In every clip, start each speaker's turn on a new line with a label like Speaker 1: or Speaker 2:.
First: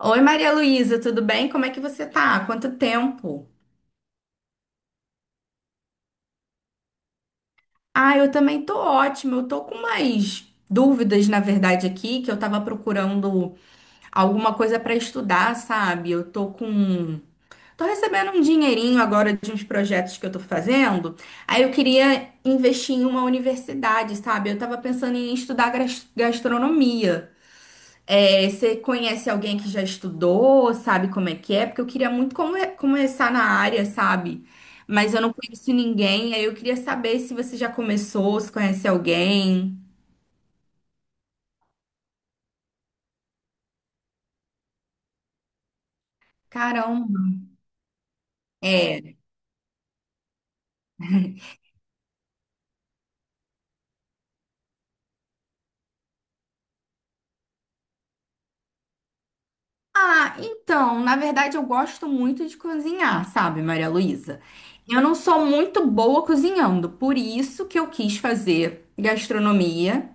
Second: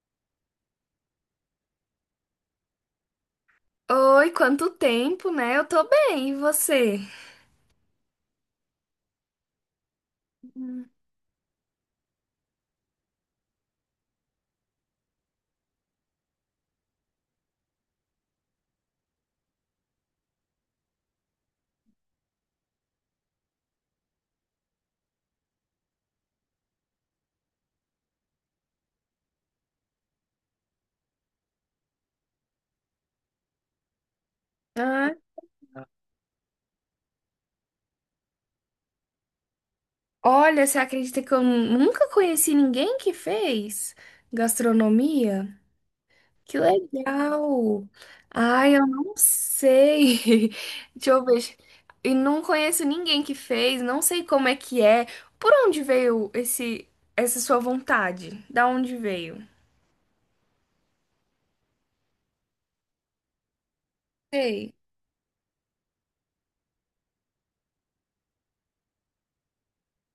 Speaker 1: Oi, Maria Luísa, tudo bem? Como é que você tá? Quanto tempo?
Speaker 2: Oi, quanto tempo, né? Eu tô bem, e você?
Speaker 1: Ah, eu também tô ótima. Eu tô com umas
Speaker 2: Hum.
Speaker 1: dúvidas, na verdade, aqui, que eu tava procurando alguma coisa pra estudar, sabe? Eu tô com. Tô recebendo um dinheirinho agora de uns projetos que eu tô fazendo. Aí eu queria investir em uma universidade, sabe? Eu tava pensando em estudar gastronomia. É, você conhece alguém que já estudou, sabe como é que é? Porque eu queria muito começar na área, sabe?
Speaker 2: Ah,
Speaker 1: Mas eu não conheço ninguém, aí eu queria saber se você já começou, se conhece alguém.
Speaker 2: olha, você acredita que eu nunca conheci ninguém que fez gastronomia? Que
Speaker 1: Caramba.
Speaker 2: legal! Ai, eu não
Speaker 1: É.
Speaker 2: sei. Deixa eu ver. E não conheço ninguém que fez, não sei como é que é. Por onde veio esse essa sua vontade? Da onde veio?
Speaker 1: Ah, então, na verdade eu gosto muito de cozinhar, sabe, Maria Luísa?
Speaker 2: Sei.
Speaker 1: Eu não sou muito boa cozinhando, por isso que eu quis fazer gastronomia.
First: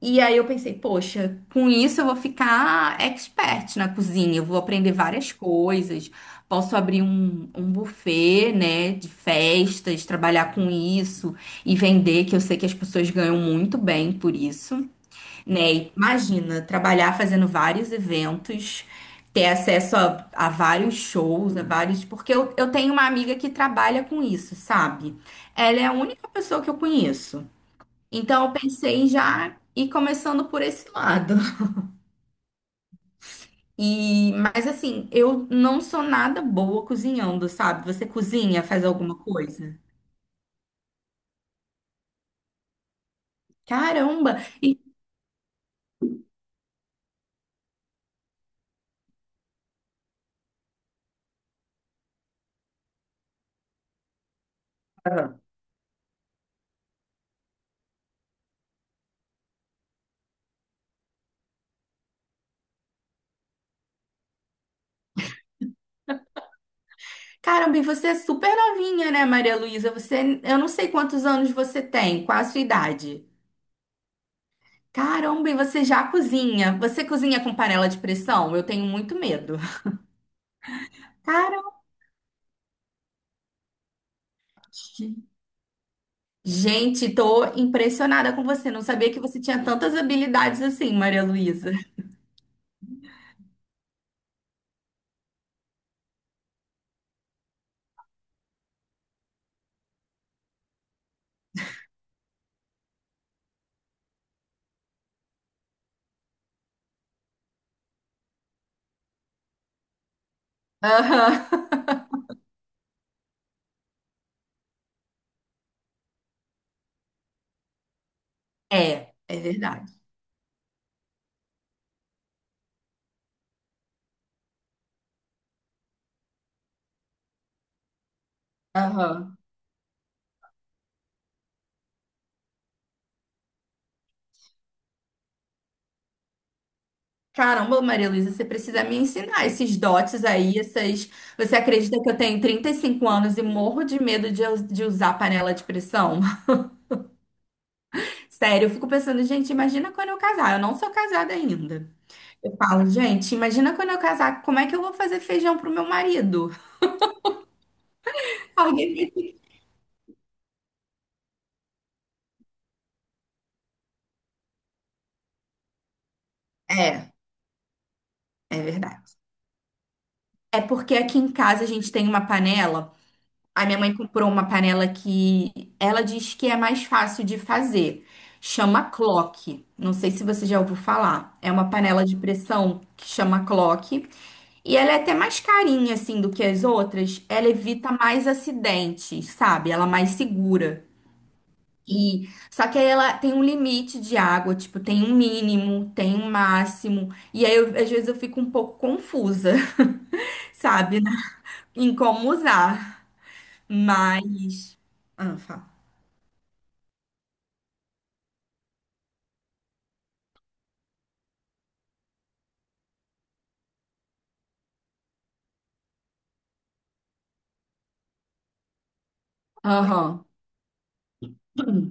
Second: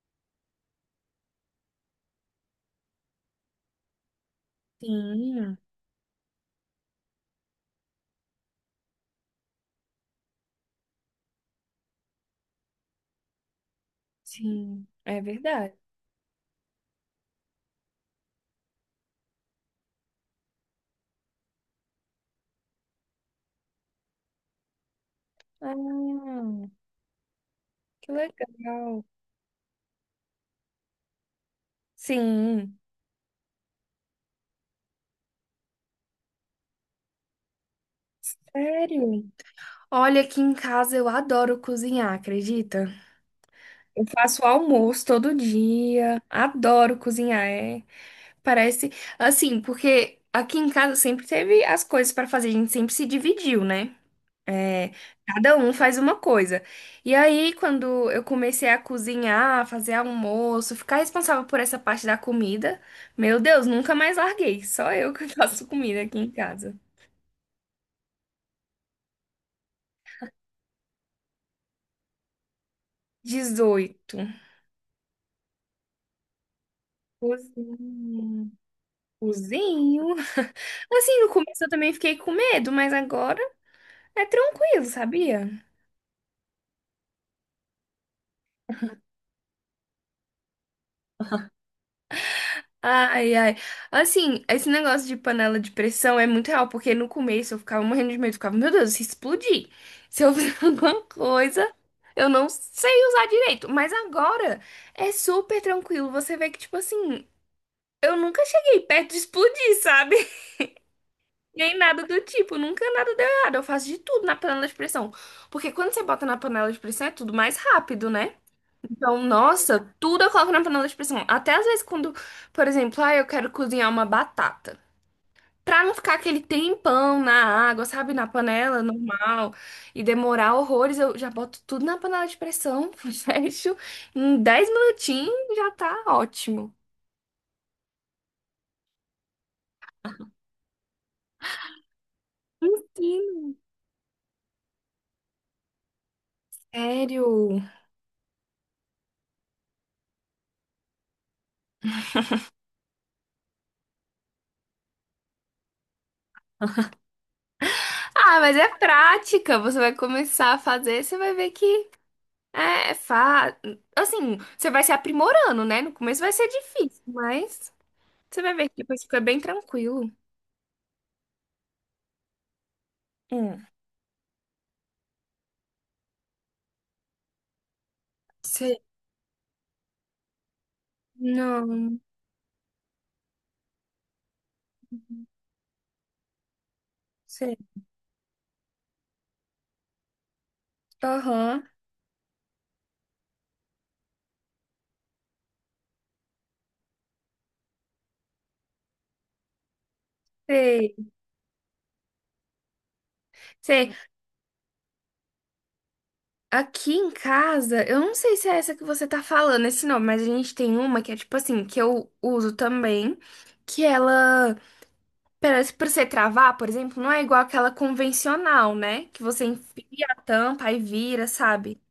Speaker 1: E aí eu pensei, poxa, com isso eu vou ficar expert na cozinha, eu vou aprender várias
Speaker 2: Sim,
Speaker 1: coisas, posso abrir um buffet, né, de festas, trabalhar com isso e vender, que eu sei que as pessoas ganham muito bem por
Speaker 2: sim,
Speaker 1: isso,
Speaker 2: é
Speaker 1: né?
Speaker 2: verdade.
Speaker 1: E imagina, trabalhar fazendo vários eventos, ter acesso a vários shows, a vários. Porque eu tenho uma amiga que trabalha com isso, sabe? Ela é a única
Speaker 2: Ah,
Speaker 1: pessoa que eu conheço.
Speaker 2: que
Speaker 1: Então eu
Speaker 2: legal.
Speaker 1: pensei já ir começando por esse lado.
Speaker 2: Sim.
Speaker 1: E, mas assim, eu não sou nada boa cozinhando, sabe? Você cozinha, faz alguma
Speaker 2: Sério?
Speaker 1: coisa?
Speaker 2: Olha, aqui em casa eu adoro cozinhar, acredita? Eu
Speaker 1: Caramba!
Speaker 2: faço
Speaker 1: E
Speaker 2: almoço todo dia, adoro cozinhar, é. Parece assim, porque aqui em casa sempre teve as coisas pra fazer, a gente sempre se dividiu, né? É, cada um faz uma coisa. E aí, quando eu comecei a cozinhar, fazer almoço, ficar responsável por essa parte da comida, meu Deus, nunca mais larguei. Só eu que faço comida aqui em casa.
Speaker 1: caramba, e você é super novinha, né, Maria Luísa? Você, eu não sei quantos anos você tem, qual a sua idade?
Speaker 2: 18.
Speaker 1: Caramba, e você já cozinha? Você cozinha com panela de
Speaker 2: Cozinho.
Speaker 1: pressão? Eu tenho muito medo.
Speaker 2: Cozinho. Assim, no começo eu
Speaker 1: Caramba!
Speaker 2: também fiquei com medo, mas agora é tranquilo, sabia?
Speaker 1: Gente, tô impressionada com você. Não sabia que você tinha tantas habilidades assim, Maria Luísa.
Speaker 2: Ai, ai. Assim, esse negócio de panela de pressão é muito real, porque no começo eu ficava morrendo de medo, eu ficava, meu Deus, se explodir, se eu fizer alguma coisa, eu não sei usar direito. Mas agora é super tranquilo. Você vê que, tipo assim, eu nunca cheguei perto de explodir, sabe? Nem
Speaker 1: Aham.
Speaker 2: nada do tipo, nunca nada deu errado. Eu faço de tudo na panela de pressão. Porque quando você bota na panela de pressão é tudo mais rápido, né?
Speaker 1: É,
Speaker 2: Então,
Speaker 1: é
Speaker 2: nossa,
Speaker 1: verdade.
Speaker 2: tudo eu coloco na panela de pressão. Até às vezes quando, por exemplo, ah, eu quero cozinhar uma batata. Pra não ficar aquele tempão na água, sabe? Na panela
Speaker 1: Aham.
Speaker 2: normal e demorar horrores, eu já boto tudo na panela de pressão, fecho. Em 10 minutinhos já tá ótimo.
Speaker 1: Caramba, Maria Luísa, você precisa me ensinar esses dotes aí, essas... Você acredita que eu tenho 35 anos e
Speaker 2: Sim.
Speaker 1: morro de medo de, de usar panela de pressão?
Speaker 2: Sério?
Speaker 1: Sério, eu fico pensando, gente, imagina quando eu casar. Eu não sou casada ainda. Eu falo, gente, imagina quando eu casar, como é que eu vou fazer feijão pro meu marido?
Speaker 2: Ah, mas é
Speaker 1: Alguém me...
Speaker 2: prática. Você vai começar a fazer, você vai ver que é, é assim, você vai se aprimorando, né? No começo vai ser difícil,
Speaker 1: É,
Speaker 2: mas você vai
Speaker 1: é
Speaker 2: ver que depois
Speaker 1: verdade.
Speaker 2: fica bem tranquilo.
Speaker 1: É porque aqui em casa a gente tem uma panela. A
Speaker 2: Hum.
Speaker 1: minha mãe comprou uma panela que ela diz que é mais fácil de fazer.
Speaker 2: Sei.
Speaker 1: Chama clock. Não sei se você já ouviu falar. É uma
Speaker 2: Não,
Speaker 1: panela de pressão que chama clock. E ela é até mais carinha, assim, do que as outras. Ela
Speaker 2: sei.
Speaker 1: evita mais acidentes, sabe? Ela é mais segura.
Speaker 2: Aham,
Speaker 1: E só que aí ela tem um limite de água, tipo, tem um mínimo, tem um máximo. E aí, às vezes, eu fico um pouco confusa,
Speaker 2: sei.
Speaker 1: sabe? Né? Em como usar.
Speaker 2: Sei.
Speaker 1: Mas. Ah, fala.
Speaker 2: Aqui em casa, eu não sei se é essa que você tá falando, esse nome, mas a gente tem uma que é tipo assim, que eu uso também, que ela, pra você travar, por exemplo, não é igual aquela convencional, né? Que você enfia a
Speaker 1: Aham.
Speaker 2: tampa e vira, sabe?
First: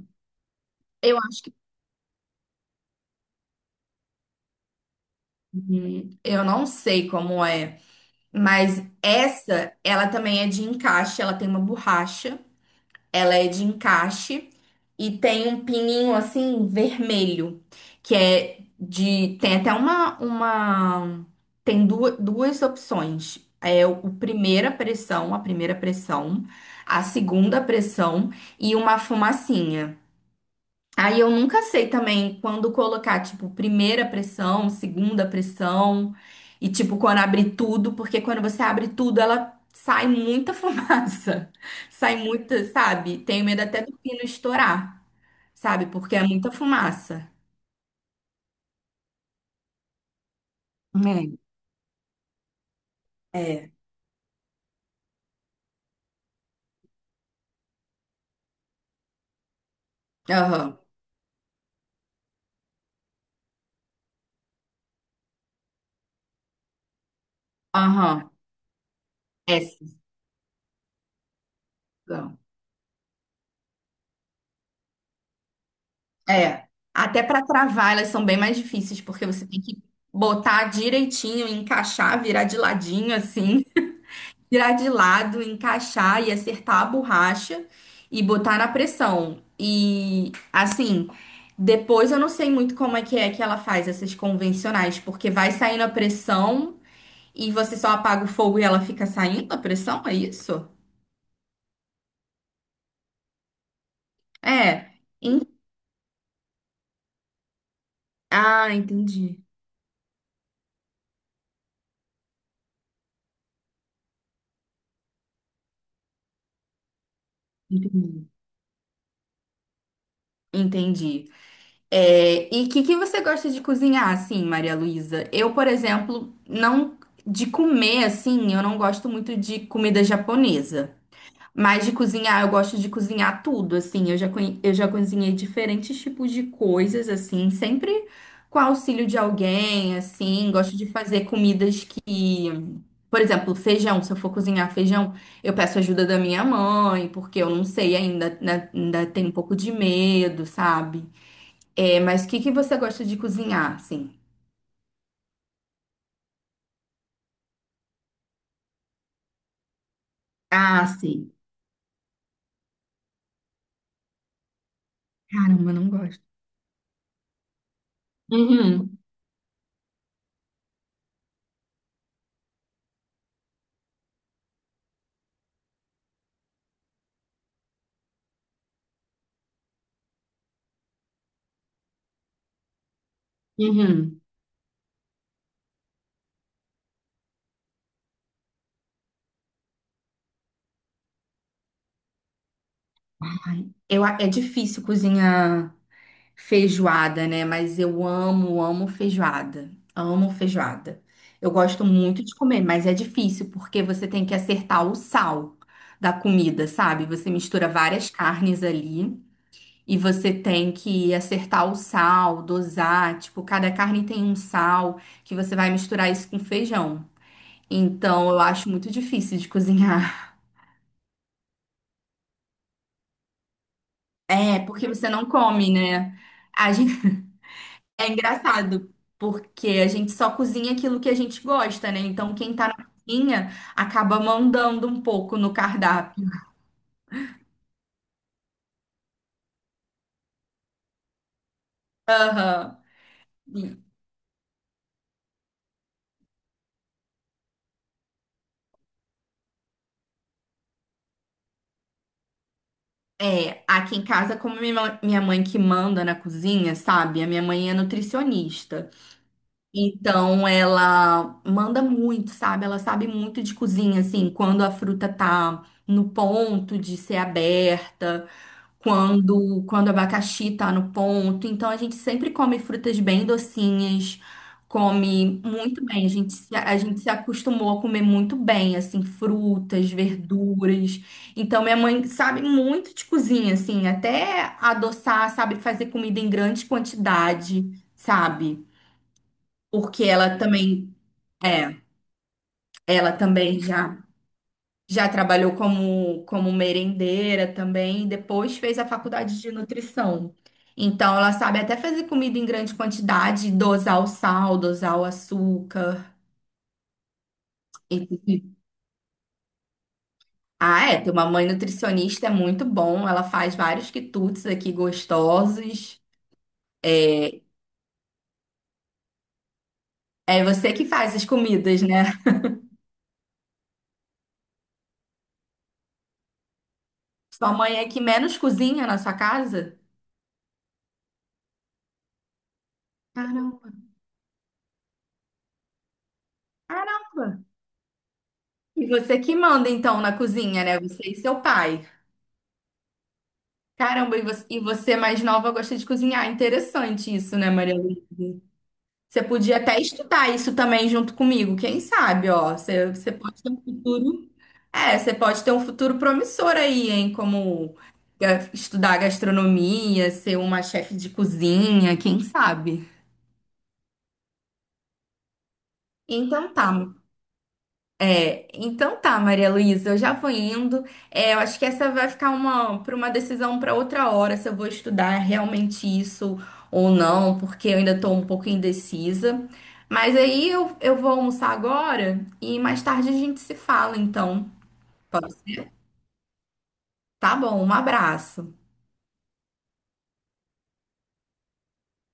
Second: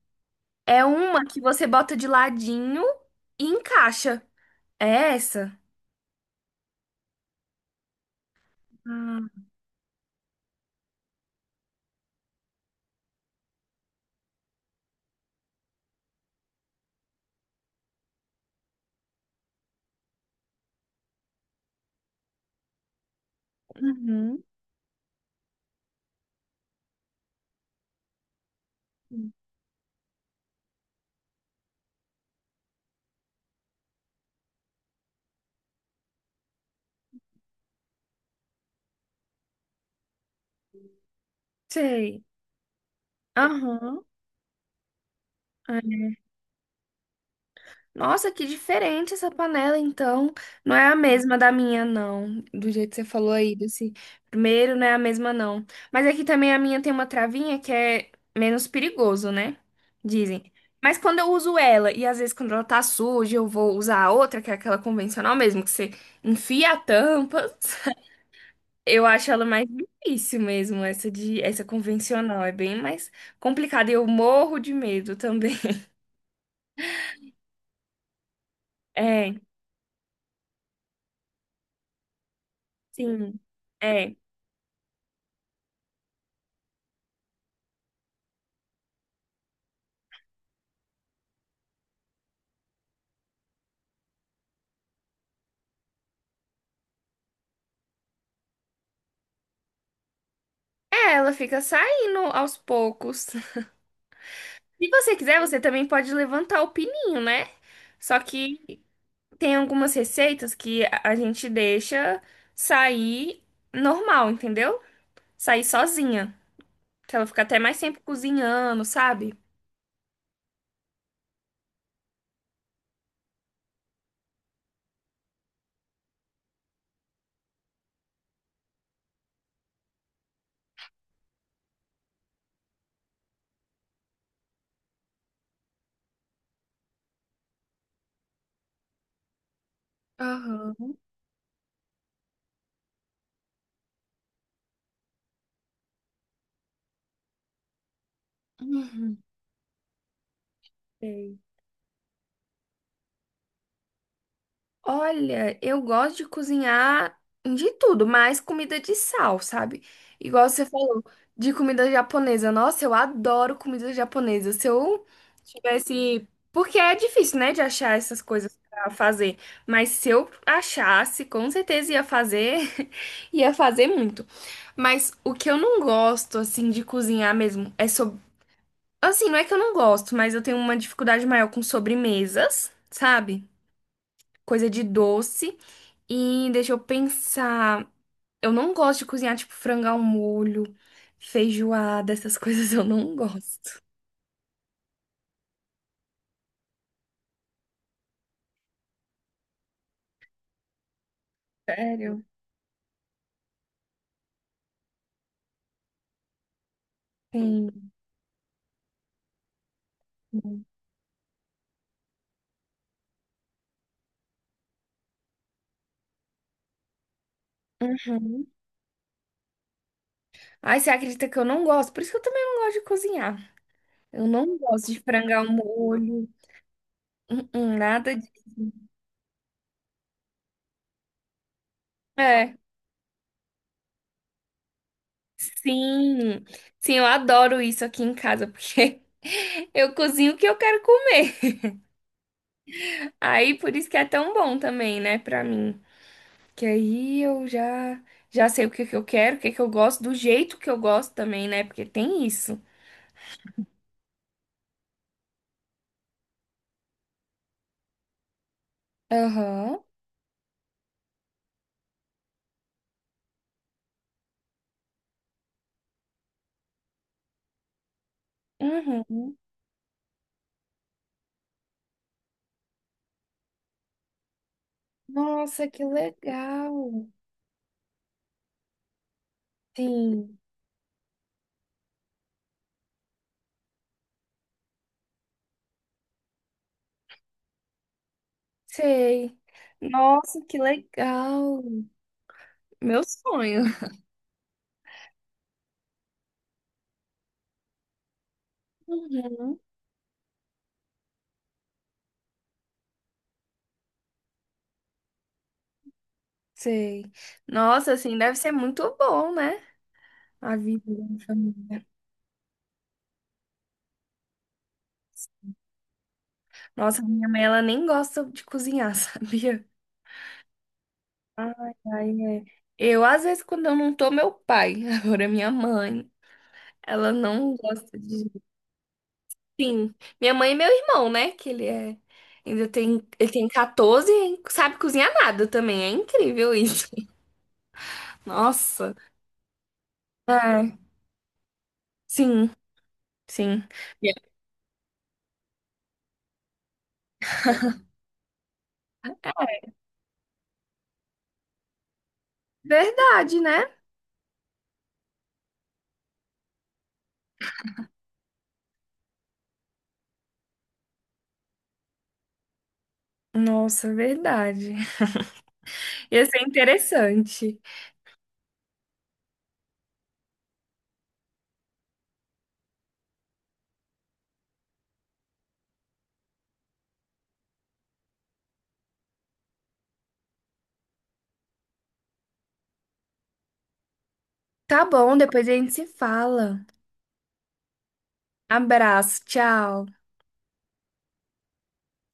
Speaker 2: É
Speaker 1: Eu
Speaker 2: uma que
Speaker 1: acho que
Speaker 2: você bota de ladinho e encaixa. É essa?
Speaker 1: eu não sei como é, mas
Speaker 2: Ah,
Speaker 1: essa ela também é de encaixe, ela tem uma borracha, ela é de encaixe e tem um pininho assim vermelho, que é de tem até uma tem duas opções. É o
Speaker 2: uhum.
Speaker 1: primeira pressão, a segunda pressão e uma fumacinha. Aí eu nunca sei também quando colocar, tipo, primeira pressão, segunda pressão, e tipo, quando abrir tudo, porque quando você abre tudo, ela sai muita fumaça. Sai
Speaker 2: Sei.
Speaker 1: muita, sabe? Tenho medo até do
Speaker 2: Aham.
Speaker 1: pino estourar,
Speaker 2: É.
Speaker 1: sabe? Porque é muita fumaça.
Speaker 2: Nossa, que diferente essa panela, então. Não é a mesma da minha, não. Do jeito que você falou
Speaker 1: É,
Speaker 2: aí,
Speaker 1: é.
Speaker 2: desse primeiro, não é a mesma, não. Mas aqui também a minha tem uma travinha que é menos perigoso, né? Dizem.
Speaker 1: Aham,
Speaker 2: Mas quando eu uso ela, e às vezes quando ela tá suja, eu vou usar a outra, que é aquela convencional mesmo, que você enfia a tampa.
Speaker 1: aham.
Speaker 2: Eu acho ela mais
Speaker 1: Essas
Speaker 2: difícil mesmo, essa
Speaker 1: são.
Speaker 2: convencional. É bem mais complicada. E eu morro de medo também.
Speaker 1: É. Até para travar, elas são bem mais difíceis, porque
Speaker 2: É,
Speaker 1: você tem que botar direitinho, encaixar, virar de ladinho,
Speaker 2: sim.
Speaker 1: assim.
Speaker 2: É.
Speaker 1: Tirar de lado, encaixar e acertar a borracha e botar na pressão. E assim, depois eu não sei muito como é que ela faz essas convencionais, porque vai saindo a pressão e você só apaga o fogo e ela fica saindo a pressão, é isso?
Speaker 2: É, ela fica saindo aos poucos. Se
Speaker 1: É.
Speaker 2: você quiser,
Speaker 1: En-
Speaker 2: você também pode levantar o pininho, né? Só que
Speaker 1: Ah, entendi.
Speaker 2: tem algumas receitas que a gente deixa sair normal, entendeu? Sair sozinha. Que ela fica até mais tempo
Speaker 1: Entendi.
Speaker 2: cozinhando, sabe?
Speaker 1: Entendi. É, e o que que você gosta de cozinhar, assim, Maria Luísa? Eu, por exemplo, não de comer assim, eu não gosto muito de comida japonesa. Mas de cozinhar, eu gosto de cozinhar tudo, assim. Eu já, eu já cozinhei diferentes tipos de coisas, assim, sempre com auxílio de alguém, assim. Gosto de
Speaker 2: Aham.
Speaker 1: fazer comidas que, por exemplo, feijão. Se eu for cozinhar feijão, eu peço ajuda da minha mãe, porque eu não sei ainda, né? Ainda
Speaker 2: Uhum.
Speaker 1: tenho um pouco de medo, sabe?
Speaker 2: Sei.
Speaker 1: É, mas o que que você gosta de cozinhar, assim?
Speaker 2: Olha, eu gosto de cozinhar de tudo, mas comida de sal, sabe? Igual você
Speaker 1: Ah,
Speaker 2: falou,
Speaker 1: sim.
Speaker 2: de comida japonesa. Nossa, eu adoro comida japonesa. Se eu
Speaker 1: Caramba, eu não gosto.
Speaker 2: tivesse. Porque é difícil, né, de achar essas coisas pra
Speaker 1: Uhum,
Speaker 2: fazer. Mas se eu achasse, com certeza ia fazer. Ia fazer muito. Mas o que eu não gosto, assim, de cozinhar mesmo é sobre. Assim, não é que eu não gosto, mas eu tenho uma dificuldade maior com sobremesas, sabe?
Speaker 1: uhum.
Speaker 2: Coisa de doce. E deixa eu pensar. Eu não gosto de cozinhar, tipo, frango ao molho, feijoada, essas coisas eu não
Speaker 1: Ai,
Speaker 2: gosto.
Speaker 1: eu, a- é difícil cozinhar. Feijoada, né? Mas eu amo, amo feijoada. Amo feijoada. Eu gosto
Speaker 2: Sério?
Speaker 1: muito de comer, mas é difícil porque você tem que acertar o sal da comida, sabe? Você mistura
Speaker 2: Sim.
Speaker 1: várias carnes ali e você tem que acertar o sal, dosar. Tipo, cada carne tem um sal que você vai misturar isso com feijão. Então, eu
Speaker 2: Uhum.
Speaker 1: acho muito difícil de cozinhar.
Speaker 2: Ai, você acredita que eu não gosto? Por isso que eu também não gosto de cozinhar. Eu não
Speaker 1: É, porque
Speaker 2: gosto de
Speaker 1: você não
Speaker 2: frango ao
Speaker 1: come, né?
Speaker 2: molho,
Speaker 1: A gente.
Speaker 2: uhum,
Speaker 1: É
Speaker 2: nada disso.
Speaker 1: engraçado, porque a gente só cozinha aquilo que a gente gosta, né? Então, quem
Speaker 2: É,
Speaker 1: tá na cozinha acaba mandando um pouco no cardápio.
Speaker 2: sim. Sim, eu adoro isso aqui em casa, porque eu cozinho o que eu quero comer.
Speaker 1: Aham.
Speaker 2: Aí, por isso que é tão bom também, né, pra mim. Que aí eu já sei o que que eu quero, o que que eu gosto, do jeito que eu gosto também, né? Porque tem isso.
Speaker 1: É, aqui em casa, como minha minha mãe que manda na cozinha, sabe? A minha mãe é nutricionista.
Speaker 2: Aham.
Speaker 1: Então ela manda muito, sabe? Ela sabe muito de cozinha, assim, quando a fruta tá no ponto de ser aberta,
Speaker 2: Uhum.
Speaker 1: quando o abacaxi tá no ponto. Então a gente sempre come frutas bem docinhas, come
Speaker 2: Nossa, que
Speaker 1: muito bem. A gente
Speaker 2: legal.
Speaker 1: se acostumou a comer muito bem, assim, frutas,
Speaker 2: Sim,
Speaker 1: verduras. Então minha mãe sabe muito de cozinha, assim, até adoçar, sabe fazer comida em grande quantidade, sabe?
Speaker 2: sei.
Speaker 1: Porque ela
Speaker 2: Nossa, que
Speaker 1: também
Speaker 2: legal.
Speaker 1: é,
Speaker 2: Meu
Speaker 1: ela também
Speaker 2: sonho.
Speaker 1: já trabalhou como merendeira também, e depois fez a faculdade de
Speaker 2: Uhum.
Speaker 1: nutrição. Então ela sabe até fazer comida em grande quantidade, dosar o sal, dosar o açúcar.
Speaker 2: Sei. Nossa, assim, deve
Speaker 1: E-
Speaker 2: ser muito bom, né? A vida
Speaker 1: Ah, é, ter
Speaker 2: em
Speaker 1: uma mãe
Speaker 2: família.
Speaker 1: nutricionista é muito bom. Ela faz vários quitutes aqui gostosos.
Speaker 2: Nossa, minha
Speaker 1: É,
Speaker 2: mãe, ela nem gosta de cozinhar, sabia?
Speaker 1: é você que faz as
Speaker 2: Ai,
Speaker 1: comidas,
Speaker 2: ai,
Speaker 1: né?
Speaker 2: é. Eu, às vezes, quando eu não tô, meu pai. Agora, é minha mãe. Ela
Speaker 1: Sua
Speaker 2: não
Speaker 1: mãe é
Speaker 2: gosta
Speaker 1: que
Speaker 2: de.
Speaker 1: menos cozinha na sua casa?
Speaker 2: Sim. Minha mãe e meu irmão, né? Que ele é. Ainda tem. Ele tem
Speaker 1: Caramba.
Speaker 2: 14 e hein, sabe cozinhar nada também. É incrível isso.
Speaker 1: Caramba. E
Speaker 2: Nossa.
Speaker 1: você que manda então na cozinha,
Speaker 2: É.
Speaker 1: né? Você e seu pai.
Speaker 2: Sim, sim. E é
Speaker 1: Caramba, e você, mais nova gosta de cozinhar. Interessante isso, né, Maria Luísa? Você podia até estudar isso também junto comigo. Quem sabe, ó. Você,
Speaker 2: verdade,
Speaker 1: pode ter um
Speaker 2: né?
Speaker 1: futuro. É, você pode ter um futuro promissor aí, hein? Como estudar gastronomia, ser uma chefe de cozinha, quem sabe?
Speaker 2: Nossa, é verdade. Ia ser
Speaker 1: Então tá,
Speaker 2: interessante.
Speaker 1: É, então tá, Maria Luísa, eu já vou indo. É, eu acho que essa vai ficar uma decisão para outra hora se eu vou estudar realmente isso ou não, porque eu ainda estou um pouco indecisa. Mas aí eu vou almoçar agora e mais tarde a gente se fala, então.
Speaker 2: Tá bom,
Speaker 1: Pode
Speaker 2: depois a gente
Speaker 1: ser?
Speaker 2: se fala.
Speaker 1: Tá bom, um abraço.
Speaker 2: Abraço, tchau.